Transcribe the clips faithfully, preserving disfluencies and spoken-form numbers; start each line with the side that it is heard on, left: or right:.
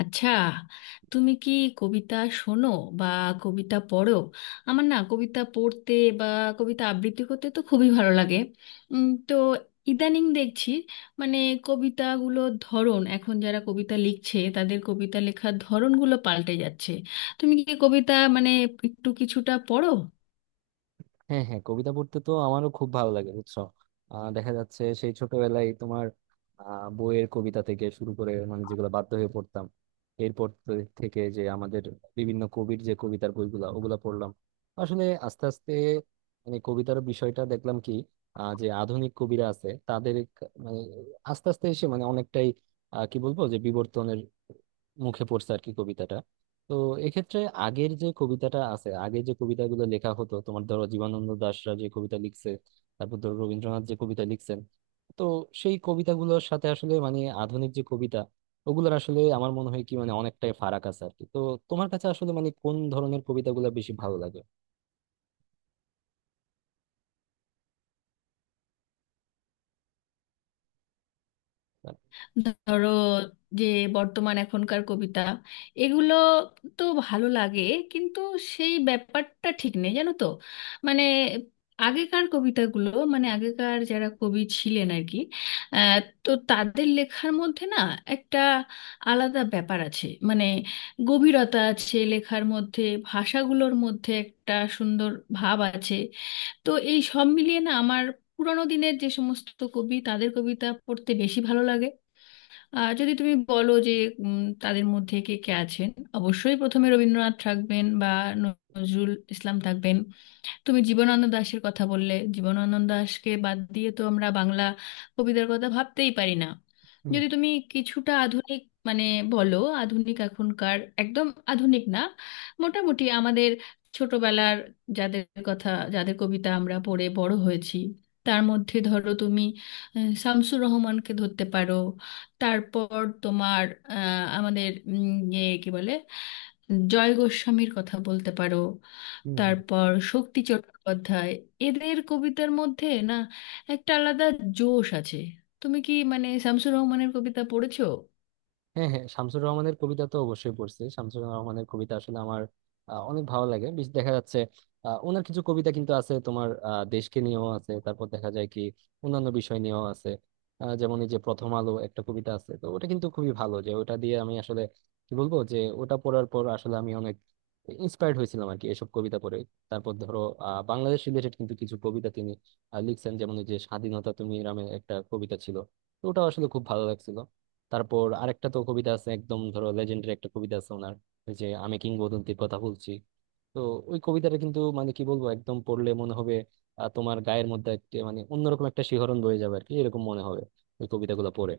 left: আচ্ছা, তুমি কি কবিতা শোনো বা কবিতা পড়ো? আমার না কবিতা পড়তে বা কবিতা আবৃত্তি করতে তো খুবই ভালো লাগে। উম, তো ইদানিং দেখছি, মানে, কবিতাগুলোর ধরন, এখন যারা কবিতা লিখছে তাদের কবিতা লেখার ধরনগুলো পাল্টে যাচ্ছে। তুমি কি কবিতা, মানে, একটু কিছুটা পড়ো?
right: হ্যাঁ হ্যাঁ, কবিতা পড়তে তো আমারও খুব ভালো লাগে বুঝছো। আহ, দেখা যাচ্ছে সেই ছোটবেলায় তোমার আহ, বইয়ের কবিতা থেকে শুরু করে মানে যেগুলো বাধ্য হয়ে পড়তাম এরপর তো থেকে যে আমাদের বিভিন্ন কবির যে কবিতার বইগুলা ওগুলা পড়লাম আসলে আস্তে আস্তে মানে কবিতার বিষয়টা দেখলাম কি আহ, যে আধুনিক কবিরা আছে তাদের ক- মানে আস্তে আস্তে এসে মানে অনেকটাই আহ, কি বলবো যে বিবর্তনের মুখে পড়ছে আর কি কবিতাটা। তো এক্ষেত্রে আগের যে কবিতাটা আছে আগের যে কবিতাগুলো লেখা হতো তোমার ধরো জীবনানন্দ দাশরা যে কবিতা লিখছে, তারপর ধরো রবীন্দ্রনাথ যে কবিতা লিখছেন, তো সেই কবিতাগুলোর সাথে আসলে মানে আধুনিক যে কবিতা ওগুলোর আসলে আমার মনে হয় কি মানে অনেকটাই ফারাক আছে আর কি। তো তোমার কাছে আসলে মানে কোন ধরনের কবিতাগুলো বেশি ভালো লাগে?
left: ধরো যে বর্তমান এখনকার কবিতা এগুলো তো ভালো লাগে, কিন্তু সেই ব্যাপারটা ঠিক নেই, জানো তো। মানে, আগেকার কবিতাগুলো, মানে আগেকার যারা কবি ছিলেন আর কি, আহ, তো তাদের লেখার মধ্যে না একটা আলাদা ব্যাপার আছে, মানে গভীরতা আছে লেখার মধ্যে। ভাষাগুলোর মধ্যে একটা সুন্দর ভাব আছে। তো এই সব মিলিয়ে না আমার পুরোনো দিনের যে সমস্ত কবি, তাদের কবিতা পড়তে বেশি ভালো লাগে। আর যদি তুমি বলো যে উম, তাদের মধ্যে কে কে আছেন, অবশ্যই প্রথমে রবীন্দ্রনাথ থাকবেন বা নজরুল ইসলাম থাকবেন। তুমি জীবনানন্দ দাশের কথা বললে, জীবনানন্দ দাশকে বাদ দিয়ে তো আমরা বাংলা কবিদের কথা ভাবতেই পারি না।
right: হুম
left: যদি তুমি কিছুটা আধুনিক, মানে বলো, আধুনিক এখনকার একদম আধুনিক না, মোটামুটি আমাদের ছোটবেলার, যাদের কথা, যাদের কবিতা আমরা পড়ে বড় হয়েছি, তার মধ্যে ধরো তুমি আহ, শামসুর রহমানকে ধরতে পারো। তারপর তোমার আহ, আমাদের উম, ইয়ে কি বলে, জয় গোস্বামীর কথা বলতে পারো।
right: হুম হুম।
left: তারপর শক্তি চট্টোপাধ্যায়। এদের কবিতার মধ্যে না একটা আলাদা জোশ আছে। তুমি কি, মানে, শামসুর রহমানের কবিতা পড়েছো?
right: হ্যাঁ হ্যাঁ, শামসুর রহমানের কবিতা তো অবশ্যই পড়ছি। শামসুর রহমানের কবিতা আসলে আমার আহ, অনেক ভালো লাগে। বেশ- দেখা যাচ্ছে আহ, ওনার কিছু কবিতা কিন্তু আছে তোমার আহ, দেশকে নিয়েও আছে, তারপর দেখা যায় কি অন্যান্য বিষয় নিয়েও আছে। আহ, যেমন এই যে প্রথম আলো একটা কবিতা আছে, তো ওটা কিন্তু খুবই ভালো। যে ওটা দিয়ে আমি আসলে কি বলবো যে ওটা পড়ার পর আসলে আমি অনেক ইন্সপায়ার্ড হয়েছিলাম আর কি এসব কবিতা পড়ে। তারপর ধরো আহ বাংলাদেশ রিলেটেড কিন্তু কিছু কবিতা তিনি আহ, লিখছেন, যেমন এই যে স্বাধীনতা তুমি নামে একটা কবিতা ছিল, তো ওটা আসলে খুব ভালো লাগছিল। তারপর আরেকটা তো কবিতা আছে একদম ধরো লেজেন্ডের একটা কবিতা আছে ওনার, ওই যে আমি কিংবদন্তির কথা বলছি। তো ওই কবিতাটা কিন্তু মানে কি বলবো একদম পড়লে মনে হবে আহ, তোমার গায়ের মধ্যে একটা মানে অন্যরকম একটা শিহরণ বয়ে যাবে আর কি, এরকম মনে হবে ওই কবিতাগুলো পড়ে।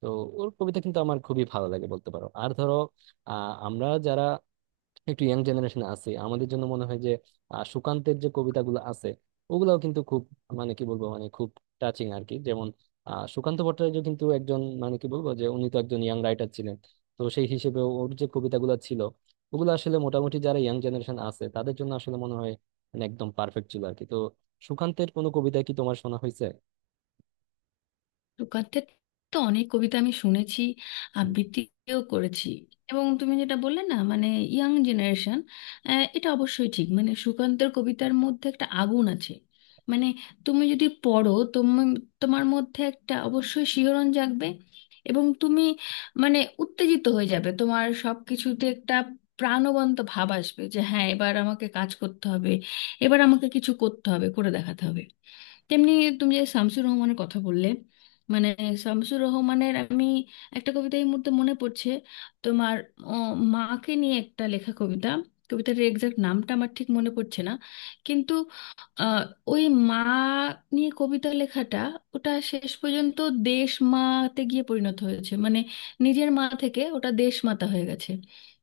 right: তো ওর কবিতা কিন্তু আমার খুবই ভালো লাগে বলতে পারো। আর ধরো আহ আমরা যারা একটু ইয়াং জেনারেশনে আছি আমাদের জন্য মনে হয় যে আহ, সুকান্তের যে কবিতাগুলো আছে ওগুলাও কিন্তু খুব মানে কি বলবো মানে খুব টাচিং আর কি। যেমন আহ, সুকান্ত ভট্টাচার্য কিন্তু একজন মানে কি বলবো যে উনি তো একজন ইয়াং রাইটার ছিলেন, তো সেই হিসেবে ওর যে কবিতাগুলো ছিল ওগুলো আসলে মোটামুটি যারা ইয়াং জেনারেশন আছে তাদের জন্য আসলে মনে হয় মানে একদম পারফেক্ট ছিল আর কি। তো সুকান্তের কোনো কবিতা কি তোমার শোনা হয়েছে?
left: তুকারদের তো অনেক কবিতা আমি শুনেছি, আবৃত্তিও করেছি। এবং তুমি যেটা বললে না, মানে, ইয়াং জেনারেশন, এটা অবশ্যই ঠিক। মানে সুকান্তের কবিতার মধ্যে একটা আগুন আছে। মানে তুমি যদি পড়ো, তুমি, তোমার মধ্যে একটা অবশ্যই শিহরণ জাগবে। এবং তুমি, মানে, উত্তেজিত হয়ে যাবে, তোমার সব কিছুতে একটা প্রাণবন্ত ভাব আসবে যে, হ্যাঁ, এবার আমাকে কাজ করতে হবে, এবার আমাকে কিছু করতে হবে, করে দেখাতে হবে। তেমনি তুমি যে শামসুর রহমানের কথা বললে, মানে, শামসুর রহমানের আমি একটা কবিতা এই মুহূর্তে মনে পড়ছে। তোমার ও, মাকে নিয়ে একটা লেখা কবিতা। কবিতার এক্সাক্ট নামটা আমার ঠিক মনে পড়ছে না, কিন্তু আহ, ওই মা নিয়ে কবিতা লেখাটা, ওটা শেষ পর্যন্ত দেশ মাতে গিয়ে পরিণত হয়েছে। মানে নিজের মা থেকে ওটা দেশ মাতা হয়ে গেছে।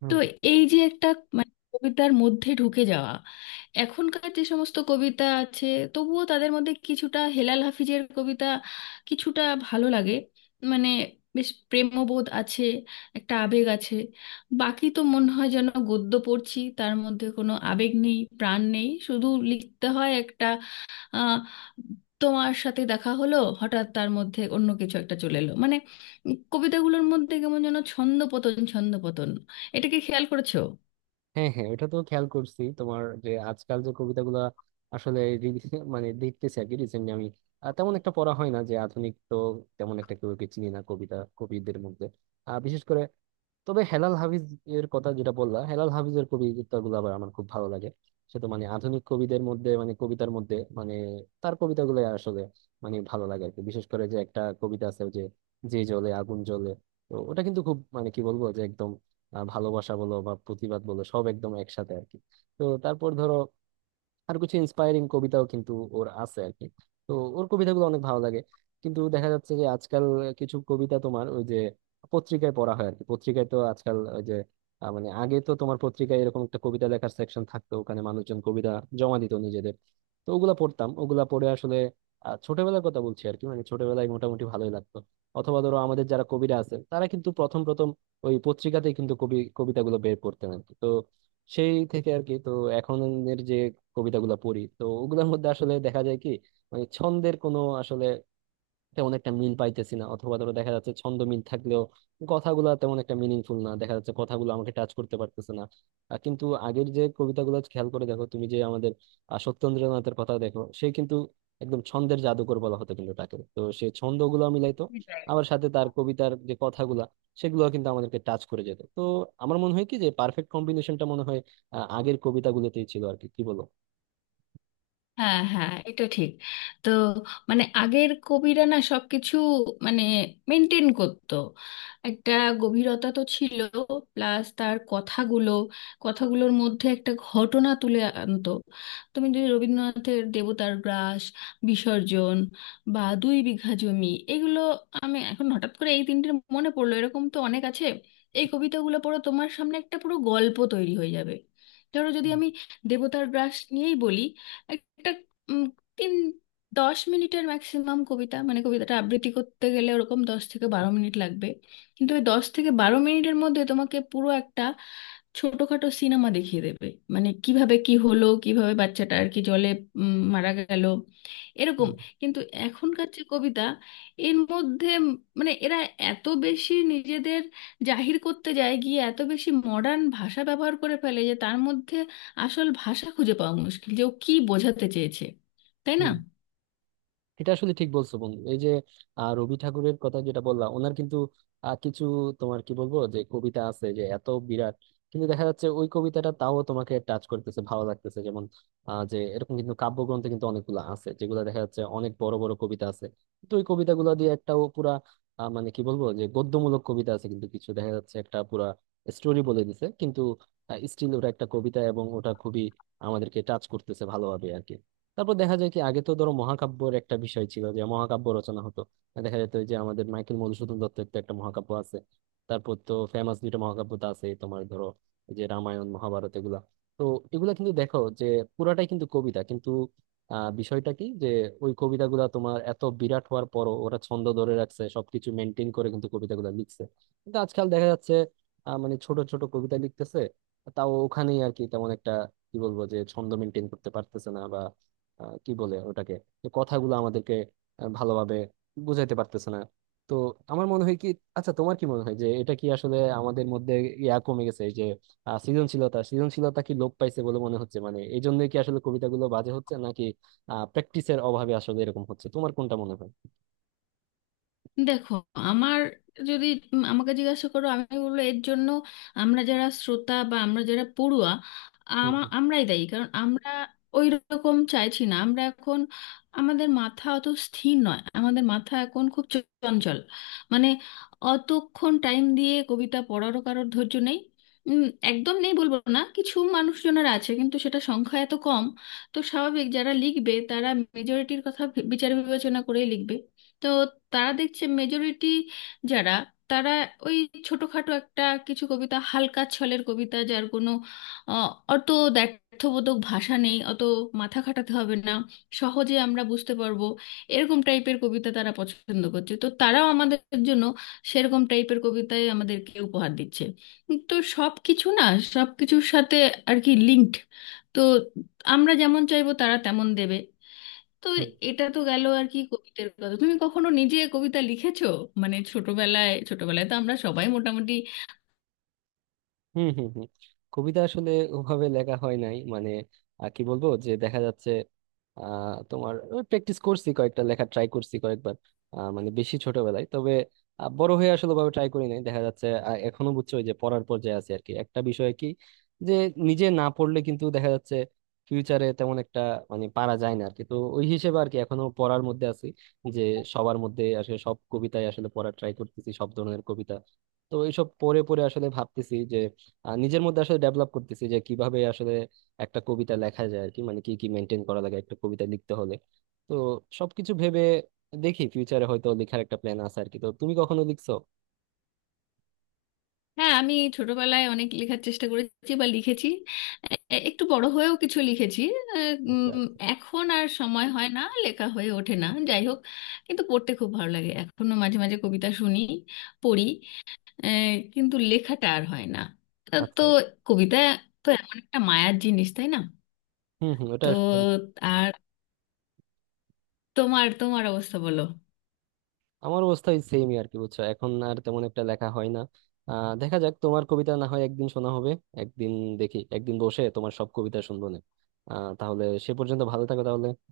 left: তো এই যে একটা, মানে, কবিতার মধ্যে ঢুকে যাওয়া। এখনকার যে সমস্ত কবিতা আছে, তবুও তাদের মধ্যে কিছুটা হেলাল হাফিজের কবিতা কিছুটা ভালো লাগে। মানে বেশ প্রেমবোধ আছে, একটা আবেগ আছে। বাকি তো মনে হয় যেন গদ্য পড়ছি, তার মধ্যে কোনো আবেগ নেই, প্রাণ নেই, শুধু লিখতে হয় একটা আহ, তোমার সাথে দেখা হলো হঠাৎ, তার মধ্যে অন্য কিছু একটা চলে এলো। মানে উম, কবিতাগুলোর মধ্যে কেমন যেন ছন্দপতন ছন্দপতন, এটাকে খেয়াল করেছো?
right: হ্যাঁ হ্যাঁ, ওটা তো খেয়াল করছি তোমার যে আজকাল যে কবিতাগুলা আসলে re- মানে দেখতেছি আর কি রিসেন্টলি আমি আহ, তেমন একটা পড়া হয় না যে আধুনিক। তো তেমন একটা কেউ কে চিনি না কবিতা কবিদের মধ্যে আহ, বিশেষ করে। তবে হেলাল হাফিজ এর কথা যেটা বললাম হেলাল হাফিজের কবিতাগুলো আবার আমার খুব ভালো লাগে। সে তো মানে আধুনিক কবিদের মধ্যে মানে কবিতার মধ্যে মানে তার কবিতাগুলো আসলে মানে ভালো লাগে আর কি। বিশেষ করে যে একটা কবিতা আছে ওই যে, যে জ্বলে আগুন জ্বলে, তো ওটা কিন্তু খুব মানে কি বলবো যে একদম আহ, ভালোবাসা বলো বা প্রতিবাদ বলো সব একদম একসাথে আর কি। তো তারপর ধরো আর কিছু ইন্সপায়ারিং কবিতাও কিন্তু ওর আছে আর কি। তো ওর কবিতাগুলো অনেক ভালো লাগে। কিন্তু দেখা যাচ্ছে যে আজকাল কিছু কবিতা তোমার ওই যে পত্রিকায় পড়া হয় আর কি। পত্রিকায় তো আজকাল ওই যে আহ, মানে আগে তো তোমার পত্রিকায় এরকম একটা কবিতা লেখার সেকশন থাকতো, ওখানে মানুষজন কবিতা জমা দিত নিজেদের, তো ওগুলা পড়তাম। ওগুলা পড়ে আসলে আহ, ছোটবেলার কথা বলছি আর কি, মানে ছোটবেলায় মোটামুটি ভালোই লাগতো। অথবা ধরো আমাদের যারা কবিরা আছে তারা কিন্তু প্রথম প্রথম ওই পত্রিকাতেই কিন্তু কবি কবিতাগুলো বের করতেন আর কি। তো সেই থেকে আর কি। তো এখনের যে কবিতাগুলো পড়ি তো ওগুলোর মধ্যে আসলে দেখা যায় কি মানে ছন্দের কোনো আসলে তেমন একটা মিল পাইতেছি না, অথবা ধরো দেখা যাচ্ছে ছন্দ মিল থাকলেও কথাগুলো তেমন একটা মিনিংফুল না, দেখা যাচ্ছে কথাগুলো আমাকে টাচ করতে পারতেছে না। আহ, কিন্তু আগের যে কবিতাগুলো খেয়াল করে দেখো তুমি যে আমাদের আহ, সত্যেন্দ্রনাথের কথা দেখো সে কিন্তু একদম ছন্দের জাদুকর বলা হতো কিন্তু তাকে। তো সে ছন্দগুলো মিলাইতো, আবার সাথে তার কবিতার যে কথাগুলা সেগুলো কিন্তু আমাদেরকে টাচ করে যেত। তো আমার মনে হয় কি যে পারফেক্ট কম্বিনেশনটা মনে হয় আহ, আগের কবিতাগুলোতেই ছিল আর কি, কি বলো?
left: হ্যাঁ, হ্যাঁ, এটা ঠিক। তো, মানে, আগের কবিরা না সবকিছু, মানে, মেনটেন করতো। একটা গভীরতা তো ছিল, প্লাস তার কথাগুলো, কথাগুলোর মধ্যে একটা ঘটনা তুলে আনতো। তুমি যদি রবীন্দ্রনাথের দেবতার গ্রাস, বিসর্জন, বা দুই বিঘা জমি, এগুলো আমি এখন হঠাৎ করে এই তিনটির মনে পড়লো, এরকম তো অনেক আছে। এই কবিতাগুলো পড়ো, তোমার সামনে একটা পুরো গল্প তৈরি হয়ে যাবে। ধরো যদি আমি দেবতার গ্রাস নিয়েই বলি, একটা উম, তিন দশ মিনিটের ম্যাক্সিমাম কবিতা, মানে কবিতাটা আবৃত্তি করতে গেলে ওরকম দশ থেকে বারো মিনিট লাগবে। কিন্তু ওই দশ থেকে বারো মিনিটের মধ্যে তোমাকে পুরো একটা ছোটখাটো সিনেমা দেখিয়ে দেবে। মানে কিভাবে কি হলো, কিভাবে বাচ্চাটা আর কি জলে উম, মারা গেল, এরকম।
right: হুম,
left: কিন্তু এখনকার যে কবিতা, এর মধ্যে উম মানে এরা এত বেশি নিজেদের জাহির করতে যায়, গিয়ে এত বেশি মডার্ন ভাষা ব্যবহার করে ফেলে যে তার মধ্যে আসল ভাষা খুঁজে পাওয়া মুশকিল, যে ও কি বোঝাতে চেয়েছে। তাই না?
right: হুম। এটা আসলে ঠিক বলছো বন্ধু। এই যে আহ, রবি ঠাকুরের কথা যেটা বললাম ওনার কিন্তু আহ, কিছু তোমার কি বলবো যে কবিতা আছে যে এত বিরাট, কিন্তু দেখা যাচ্ছে ওই কবিতাটা তাও তোমাকে টাচ করতেছে ভালো লাগতেছে। যেমন আহ, যে এরকম কিন্তু কাব্যগ্রন্থে কিন্তু অনেকগুলো আছে যেগুলো দেখা যাচ্ছে অনেক বড় বড় কবিতা আছে। তো ওই কবিতাগুলো দিয়ে একটা ও পুরা আহ, মানে কি বলবো যে গদ্যমূলক কবিতা আছে কিন্তু কিছু, দেখা যাচ্ছে একটা পুরা স্টোরি বলে দিছে কিন্তু স্টিল ওটা একটা কবিতা এবং ওটা খুবই আমাদেরকে টাচ করতেছে ভালোভাবে আর কি। তারপর দেখা যায় কি আগে তো ধরো মহাকাব্যের একটা বিষয় ছিল যে মহাকাব্য রচনা হতো। দেখা যেত যে আমাদের মাইকেল মধুসূদন দত্তের তো একটা মহাকাব্য আছে, তারপর তো ফেমাস দুইটা মহাকাব্য তো আছে তোমার ধরো এই যে রামায়ণ মহাভারত এগুলা। তো এগুলা কিন্তু দেখো যে পুরাটাই কিন্তু কবিতা কিন্তু আহ বিষয়টা কি যে ওই কবিতাগুলা তোমার এত বিরাট হওয়ার পরও ওরা ছন্দ ধরে রাখছে, সবকিছু মেনটেন করে কিন্তু কবিতাগুলা লিখছে। কিন্তু আজকাল দেখা যাচ্ছে আহ, মানে ছোট ছোট কবিতা লিখতেছে তাও ওখানেই আর কি তেমন একটা কি বলবো যে ছন্দ মেনটেন করতে পারতেছে না। আহ, কি বলে ওটাকে, যে কথাগুলো আমাদেরকে আহ, ভালোভাবে বুঝাইতে পারতেছে না। তো আমার মনে হয় কি, আচ্ছা তোমার কি মনে হয় যে এটা কি আসলে আমাদের মধ্যে ইয়া কমে গেছে? এই যে আহ, সৃজনশীলতা সৃজনশীলতা কি লোপ পাইছে বলে মনে হচ্ছে, মানে এই জন্যই কি আসলে কবিতাগুলো বাজে হচ্ছে, নাকি আহ প্র্যাকটিসের অভাবে আসলে এরকম হচ্ছে, তোমার কোনটা মনে হয়?
left: দেখো, আমার, যদি উম আমাকে জিজ্ঞাসা করো, আমি বলবো, এর জন্য আমরা যারা শ্রোতা বা আমরা যারা পড়ুয়া,
right: হুম,
left: আমা-
right: হুম,
left: আমরাই দায়ী, কারণ আমরা ওই রকম চাইছি না। আমরা এখন, আমাদের মাথা অত স্থির নয়, আমাদের মাথা এখন খুব চঞ্চল। মানে অতক্ষণ টাইম দিয়ে কবিতা পড়ারও কারোর ধৈর্য নেই। উম, একদম নেই বলবো না, কিছু মানুষজনের আছে, কিন্তু সেটা সংখ্যা এত কম। তো স্বাভাবিক, যারা লিখবে তারা মেজরিটির কথা ভে- বিচার বিবেচনা করেই লিখবে। তো তারা দেখছে মেজরিটি যারা, তারা ওই ছোটখাটো একটা কিছু কবিতা, হালকা ছলের কবিতা, যার কোনো আহ, অত দ্ব্যর্থবোধক ভাষা নেই, অত মাথা খাটাতে হবে না, সহজে আমরা বুঝতে পারবো, এরকম টাইপের কবিতা তারা পছন্দ করছে। তো তারাও আমাদের জন্য সেরকম টাইপের কবিতাই আমাদেরকে উপহার দিচ্ছে। তো সব কিছু না, সব কিছুর সাথে আর কি লিঙ্কড। তো আমরা যেমন চাইবো, তারা তেমন দেবে। তো
right: হুম।
left: এটা তো গেল আর কি কবিতার কথা। তুমি কখনো নিজে কবিতা লিখেছো? মানে ছোটবেলায়, ছোটবেলায় তো আমরা সবাই মোটামুটি।
right: হুম হুম হুম, কবিতা আসলে ওভাবে লেখা হয় নাই মানে আহ, কি বলবো যে দেখা যাচ্ছে আহ তোমার প্র্যাকটিস করছি, কয়েকটা লেখা ট্রাই করছি কয়েকবার আহ, মানে বেশি ছোটবেলায়। তবে আহ, বড় হয়ে আসলে ভাবে ট্রাই করি নাই। দেখা যাচ্ছে আহ, এখনো বুঝছো ওই যে পড়ার পর্যায়ে আছে আর কি। একটা বিষয় কি যে নিজে না পড়লে কিন্তু দেখা যাচ্ছে ফিউচারে তেমন একটা মানে পারা যায় না আর কি, তো ওই হিসেবে আর কি এখনো পড়ার মধ্যে আছি। যে সবার মধ্যে আসলে সব কবিতায় আসলে পড়ার ট্রাই করতেছি সব ধরনের কবিতা। তো এইসব পড়ে পড়ে আসলে ভাবতেছি আর নিজের মধ্যে আসলে ডেভেলপ করতেছি যে কিভাবে আসলে একটা কবিতা লেখা যায় আর কি, মানে কি কি মেনটেন করা লাগে একটা কবিতা লিখতে হলে। তো সবকিছু ভেবে দেখি ফিউচারে হয়তো লেখার একটা প্ল্যান আছে আর কি। তো তুমি কখনো লিখছো?
left: হ্যাঁ, আমি ছোটবেলায় অনেক লেখার চেষ্টা করেছি বা লিখেছি। এ- একটু বড় হয়েও কিছু লিখেছি। আহ,
right: আচ্ছা
left: উম,
right: আচ্ছা
left: এখন আর সময় হয় না, লেখা হয়ে ওঠে না। যাই হোক, কিন্তু পড়তে খুব ভালো লাগে, এখনো মাঝে মাঝে কবিতা শুনি, পড়ি। আহ, কিন্তু লেখাটা আর হয় না। আহ, তো
right: আচ্ছা।
left: কবিতা তো এমন একটা মায়ার জিনিস, তাই না?
right: হম হম, ওটা
left: তো
right: একদম ঠিক।
left: আর তোমার তোমার অবস্থা বলো।
right: আমার অবস্থা ওই সেমই আর কি বুঝছো, এখন আর তেমন একটা লেখা হয় না। আহ দেখা যাক, তোমার কবিতা না হয় একদিন শোনা হবে একদিন। দেখি একদিন বসে তোমার সব কবিতা শুনবো না। আহ তাহলে সে পর্যন্ত ভালো থাকো তাহলে।